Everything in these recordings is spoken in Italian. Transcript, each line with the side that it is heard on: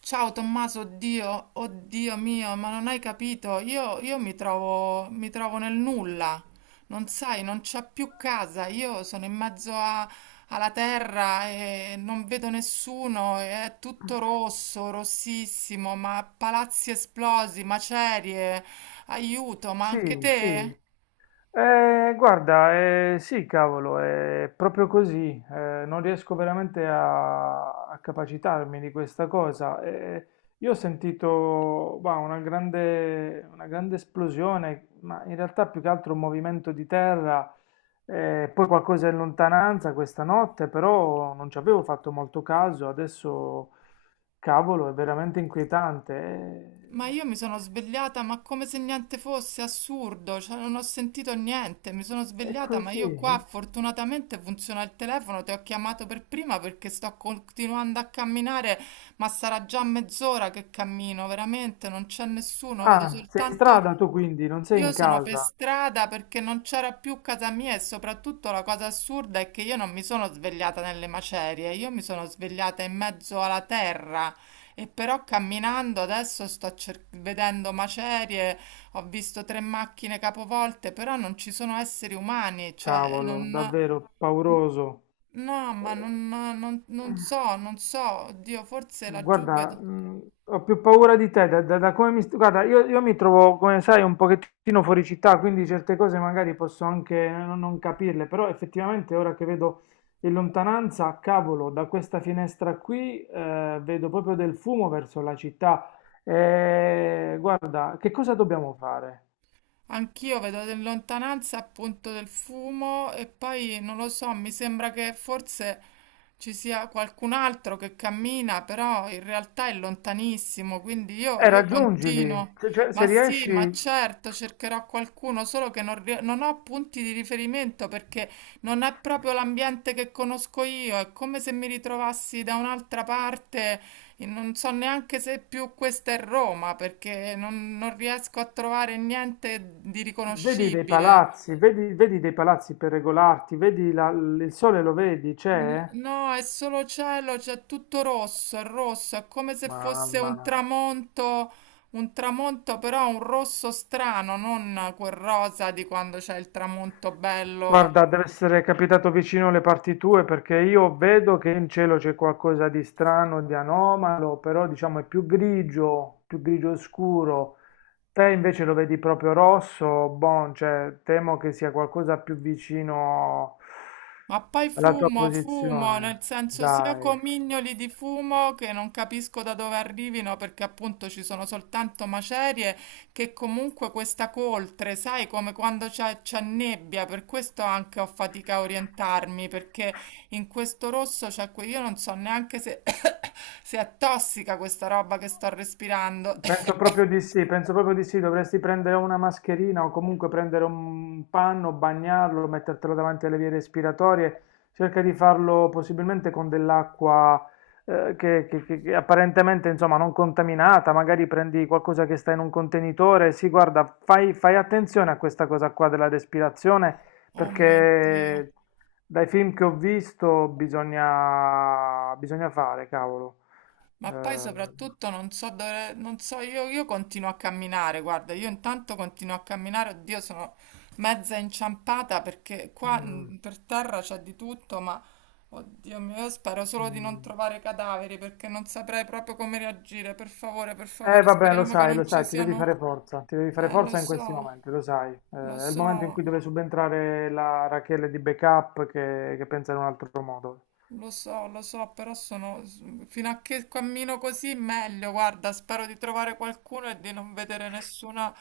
right: Ciao Tommaso, oddio, oddio mio, ma non hai capito? Io mi trovo nel nulla, non sai, non c'ho più casa, io sono in mezzo alla terra e non vedo nessuno, e è tutto rosso, rossissimo, ma palazzi esplosi, macerie, aiuto, ma anche
left: Sì, sì.
right: te?
left: Guarda, sì, cavolo, è proprio così. Non riesco veramente a capacitarmi di questa cosa. Io ho sentito, bah, una grande esplosione, ma in realtà più che altro un movimento di terra, poi qualcosa in lontananza questa notte, però non ci avevo fatto molto caso. Adesso, cavolo, è veramente inquietante.
right: Ma io mi sono svegliata, ma come se niente fosse, assurdo, cioè non ho sentito niente, mi sono
left: È
right: svegliata, ma io
left: così.
right: qua fortunatamente funziona il telefono, ti ho chiamato per prima perché sto continuando a camminare, ma sarà già mezz'ora che cammino, veramente, non c'è nessuno, vedo
left: Ah, sei in
right: soltanto
left: strada tu quindi, non sei
right: io
left: in
right: sono per
left: casa.
right: strada perché non c'era più casa mia e soprattutto la cosa assurda è che io non mi sono svegliata nelle macerie, io mi sono svegliata in mezzo alla terra e però camminando adesso sto vedendo macerie, ho visto tre macchine capovolte, però non ci sono esseri umani, cioè
left: Cavolo,
right: non...
left: davvero pauroso.
right: No, ma
left: Eh,
right: non, non- non so, non so, oddio, forse laggiù
left: Guarda,
right: vedo...
left: ho più paura di te, da come Guarda, io mi trovo, come sai, un pochettino fuori città, quindi certe cose magari posso anche non capirle, però effettivamente ora che vedo in lontananza, cavolo, da questa finestra qui, vedo proprio del fumo verso la città. Guarda, che cosa dobbiamo fare?
right: Anch'io vedo in lontananza appunto del fumo e poi non lo so, mi sembra che forse ci sia qualcun altro che cammina, però in realtà è lontanissimo, quindi io, io
left: Raggiungili,
right: continuo.
left: se, cioè,
right: Ma
left: se
right: sì, ma
left: riesci,
right: certo, cercherò qualcuno, solo che non ho punti di riferimento perché non è proprio l'ambiente che conosco io, è come se mi ritrovassi da un'altra parte e non so neanche se più questa è Roma, perché non, non riesco a trovare niente di
left: vedi dei
right: riconoscibile.
left: palazzi, vedi dei palazzi per regolarti, vedi il sole lo vedi, c'è?
right: No, è solo cielo, c'è tutto rosso, è come se fosse
left: Mamma.
right: un tramonto però un rosso strano, non quel rosa di quando c'è il tramonto bello.
left: Guarda, dev'essere capitato vicino le parti tue perché io vedo che in cielo c'è qualcosa di strano, di anomalo, però diciamo è più grigio scuro. Te invece lo vedi proprio rosso, bon, cioè temo che sia qualcosa più vicino
right: Ma poi
left: alla tua
right: fumo, fumo, nel
left: posizione.
right: senso sia
left: Dai.
right: comignoli di fumo che non capisco da dove arrivino perché appunto ci sono soltanto macerie, che comunque questa coltre, sai, come quando c'è nebbia, per questo anche ho fatica a orientarmi perché in questo rosso io non so neanche se, se è tossica questa roba che sto respirando.
left: Penso proprio di sì, penso proprio di sì, dovresti prendere una mascherina o comunque prendere un panno, bagnarlo, mettertelo davanti alle vie respiratorie, cerca di farlo possibilmente con dell'acqua che, che apparentemente insomma non contaminata, magari prendi qualcosa che sta in un contenitore, sì, guarda, fai attenzione a questa cosa qua della respirazione
right: Oh mio Dio.
left: perché dai film che ho visto bisogna fare, cavolo.
right: Ma poi
left: Eh,
right: soprattutto non so dove, non so, io continuo a camminare, guarda, io intanto continuo a camminare, oddio, sono mezza inciampata perché qua
left: mm.
right: per terra c'è di tutto, ma oddio mio, io spero solo di non
left: Mh.
right: trovare cadaveri perché non saprei proprio come reagire, per
left: Eh
right: favore,
left: vabbè,
right: speriamo che
left: lo
right: non ci
left: sai, ti devi
right: siano...
left: fare forza, ti devi fare
right: Lo
left: forza in questi
right: so,
left: momenti, lo sai.
right: lo
left: È il momento in
right: so.
left: cui deve subentrare la Rachele di backup che pensa in un altro modo.
right: Lo so, lo so, però sono fino a che cammino così meglio. Guarda, spero di trovare qualcuno e di non vedere nessuna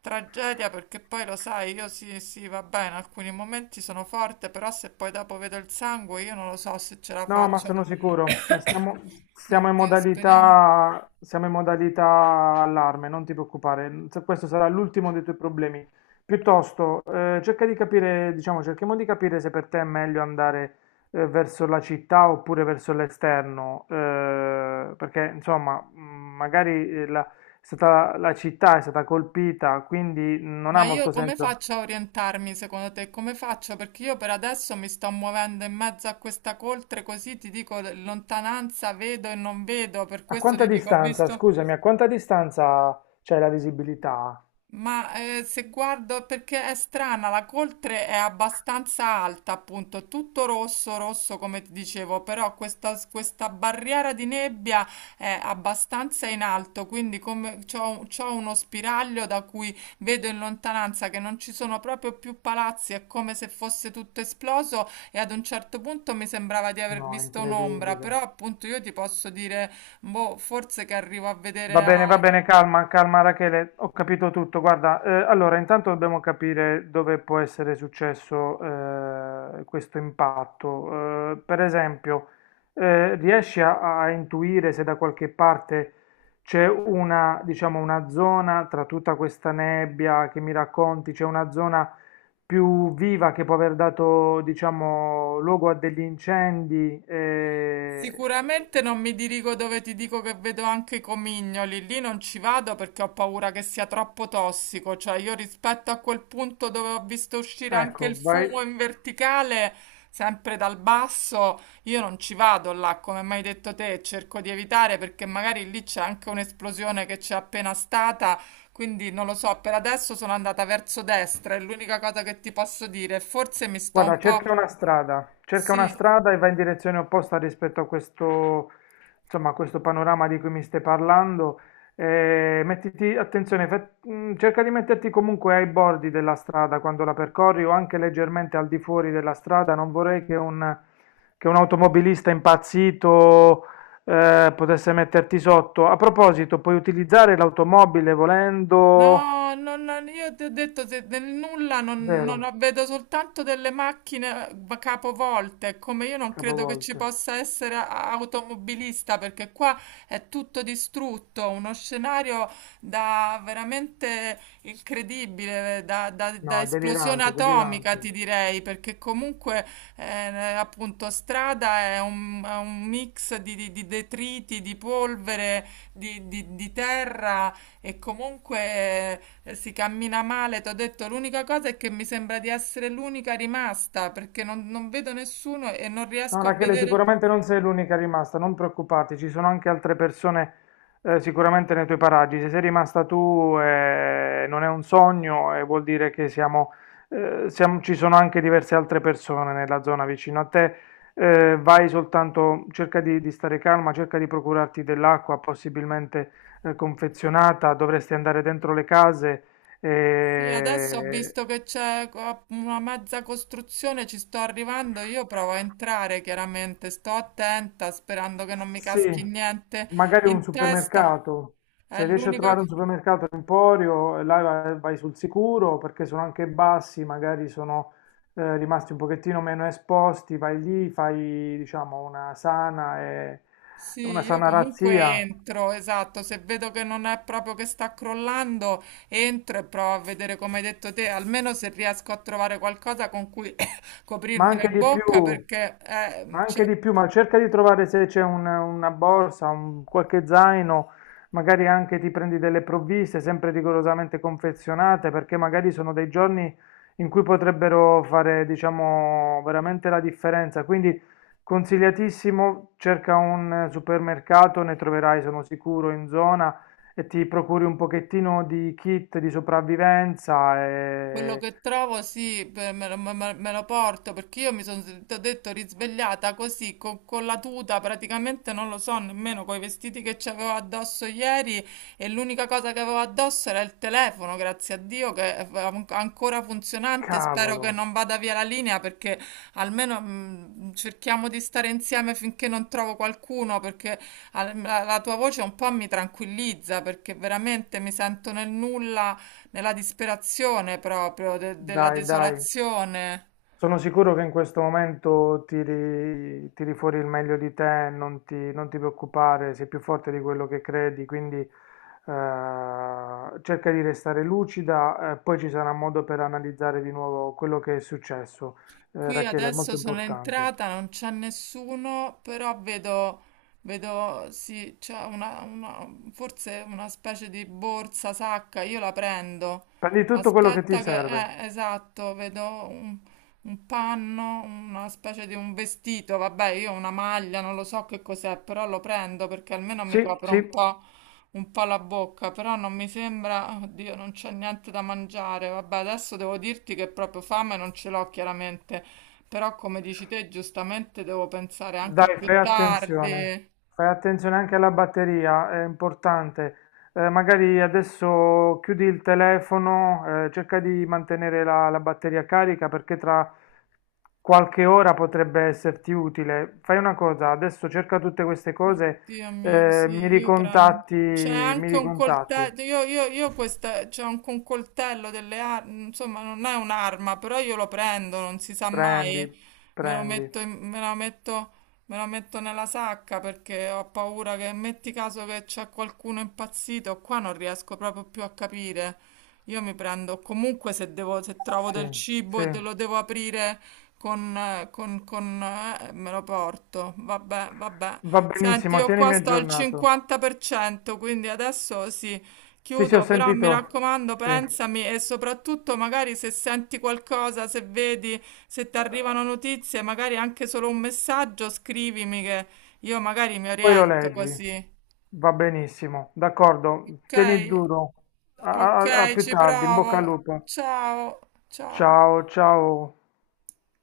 right: tragedia, perché poi lo sai, io sì, sì, va bene, in alcuni momenti sono forte, però se poi dopo vedo il sangue, io non lo so se ce la
left: No, ma
right: faccio.
left: sono sicuro.
right: Oddio, speriamo.
left: Siamo in modalità allarme, non ti preoccupare. Questo sarà l'ultimo dei tuoi problemi. Piuttosto, cerca di capire, diciamo, cerchiamo di capire se per te è meglio andare, verso la città oppure verso l'esterno, perché insomma, magari la città è stata colpita, quindi non
right: Ma
left: ha
right: io
left: molto
right: come
left: senso.
right: faccio a orientarmi secondo te? Come faccio? Perché io per adesso mi sto muovendo in mezzo a questa coltre, così ti dico lontananza, vedo e non vedo, per
left: A
right: questo ti
left: quanta
right: dico, ho
left: distanza,
right: visto.
left: scusami, a quanta distanza c'è la visibilità?
right: Ma se guardo, perché è strana, la coltre è abbastanza alta, appunto, tutto rosso, rosso come ti dicevo, però questa barriera di nebbia è abbastanza in alto, quindi come c'ho uno spiraglio da cui vedo in lontananza che non ci sono proprio più palazzi, è come se fosse tutto esploso e ad un certo punto mi sembrava di aver
left: No, è
right: visto un'ombra,
left: incredibile.
right: però appunto io ti posso dire, boh, forse che arrivo a vedere a...
left: Va bene, calma, calma Rachele, ho capito tutto. Guarda, allora intanto dobbiamo capire dove può essere successo questo impatto. Per esempio, riesci a intuire se da qualche parte c'è una, diciamo, una zona tra tutta questa nebbia che mi racconti, c'è una zona più viva che può aver dato, diciamo, luogo a degli incendi?
right: Sicuramente non mi dirigo dove ti dico che vedo anche i comignoli, lì non ci vado perché ho paura che sia troppo tossico, cioè io rispetto a quel punto dove ho visto uscire anche
left: Ecco,
right: il
left: vai.
right: fumo in verticale, sempre dal basso, io non ci vado là, come mi hai detto te, cerco di evitare perché magari lì c'è anche un'esplosione che c'è appena stata, quindi non lo so, per adesso sono andata verso destra, è l'unica cosa che ti posso dire, forse mi sto
left: Guarda,
right: un po'...
left: cerca una
right: Sì,
left: strada e va in direzione opposta rispetto a questo, insomma, a questo panorama di cui mi stai parlando. Mettiti, attenzione, cerca di metterti comunque ai bordi della strada quando la percorri o anche leggermente al di fuori della strada. Non vorrei che un automobilista impazzito, potesse metterti sotto. A proposito, puoi utilizzare l'automobile volendo...
right: no, io ti ho detto se del nulla non,
left: Vero,
right: non ho- vedo soltanto delle macchine capovolte, come io non credo che ci
left: capovolto.
right: possa essere automobilista perché qua è tutto distrutto, uno scenario da veramente incredibile, da
left: No,
right: esplosione
left: delirante,
right: atomica ti
left: delirante.
right: direi, perché comunque appunto strada è è un mix di, di detriti, di polvere, di terra. E comunque si cammina male, ti ho detto, l'unica cosa è che mi sembra di essere l'unica rimasta perché non, non vedo nessuno e non
left: No,
right: riesco a
left: Rachele,
right: vedere.
left: sicuramente non sei l'unica rimasta, non preoccuparti, ci sono anche altre persone sicuramente nei tuoi paraggi. Se sei rimasta tu non è un sogno e vuol dire che ci sono anche diverse altre persone nella zona vicino a te. Vai soltanto, cerca di stare calma, cerca di procurarti dell'acqua, possibilmente confezionata, dovresti andare dentro le case.
right: Sì, adesso ho
left: eh,
right: visto che una mezza costruzione, ci sto arrivando, io provo a entrare chiaramente, sto attenta sperando che non mi
left: Sì,
right: caschi niente
left: magari un
right: in testa.
left: supermercato.
right: È
left: Se riesci a
right: l'unica
left: trovare un
right: cosa.
left: supermercato Emporio, là vai sul sicuro perché sono anche bassi, magari sono rimasti un pochettino meno esposti, vai lì, fai diciamo una sana,
right: Sì,
left: una
right: io
left: sana
right: comunque
left: razzia.
right: entro, esatto, se vedo che non è proprio che sta crollando, entro e provo a vedere come hai detto te, almeno se riesco a trovare qualcosa con cui
left: Ma
right: coprirmi la
left: anche di
right: bocca
left: più,
right: perché
left: ma
right: c'è.
left: anche di più, ma cerca di trovare se c'è una borsa, un, qualche zaino, magari anche ti prendi delle provviste, sempre rigorosamente confezionate, perché magari sono dei giorni in cui potrebbero fare, diciamo, veramente la differenza. Quindi consigliatissimo, cerca un supermercato, ne troverai, sono sicuro, in zona e ti procuri un pochettino di kit di sopravvivenza
right: Quello
left: e
right: che trovo, sì, beh, me lo porto perché io mi sono, ti ho detto, risvegliata così con, la tuta, praticamente non lo so nemmeno, con i vestiti che c'avevo addosso ieri e l'unica cosa che avevo addosso era il telefono, grazie a Dio, che è ancora funzionante. Spero
left: cavolo.
right: che non vada via la linea perché almeno cerchiamo di stare insieme finché non trovo qualcuno perché la tua voce un po' mi tranquillizza perché veramente mi sento nel nulla. Nella disperazione proprio, della
left: Dai, dai,
right: desolazione.
left: sono sicuro che in questo momento tiri fuori il meglio di te, non ti preoccupare, sei più forte di quello che credi, quindi cerca di restare lucida, poi ci sarà modo per analizzare di nuovo quello che è successo.
right: Qui
left: Rachele, è
right: adesso
left: molto
right: sono
left: importante.
right: entrata, non c'è nessuno, però vedo, vedo, sì, c'è forse una specie di borsa, sacca, io la prendo.
left: Prendi tutto quello che ti
right: Aspetta che,
left: serve.
right: esatto, vedo un, un panno, una specie di un vestito, vabbè, io ho una maglia, non lo so che cos'è, però lo prendo perché almeno mi
left: Sì,
right: copro
left: sì.
right: un po'. Un po' la bocca, però non mi sembra, oddio, non c'è niente da mangiare. Vabbè, adesso devo dirti che proprio fame non ce l'ho chiaramente, però come dici te, giustamente devo pensare anche a
left: Dai,
right: più tardi.
left: fai attenzione anche alla batteria, è importante. Magari adesso chiudi il telefono, cerca di mantenere la batteria carica perché tra qualche ora potrebbe esserti utile. Fai una cosa, adesso cerca tutte queste cose,
right: Oddio mio, sì, io prendo. C'è
left: mi
right: anche un
left: ricontatti.
right: coltello, io questa, c'è anche un coltello delle armi, insomma non è un'arma, però io lo prendo, non si sa
left: Prendi,
right: mai, me lo
left: prendi.
right: metto, in- me la metto, me la metto nella sacca perché ho paura che metti caso che c'è qualcuno impazzito, qua non riesco proprio più a capire. Io mi prendo comunque se devo, se trovo
left: Sì,
right: del cibo e
left: sì,
right: lo devo aprire con, me lo porto. Vabbè, vabbè.
left: va
right: Senti,
left: benissimo,
right: io qua
left: tienimi
right: sto al
left: aggiornato.
right: 50%, quindi adesso sì,
left: Sì, sì, ho
right: chiudo, però mi
left: sentito.
right: raccomando,
left: Sì.
right: pensami e soprattutto magari se senti qualcosa, se vedi, se ti arrivano notizie, magari anche solo un messaggio, scrivimi che io magari mi
left: Poi lo
right: oriento
left: leggi.
right: così.
left: Va benissimo, d'accordo.
right: Ok,
left: Tieni duro.
right: ok,
left: A più
right: ci
left: tardi, in
right: provo.
left: bocca al lupo.
right: Ciao, ciao.
left: Ciao, ciao.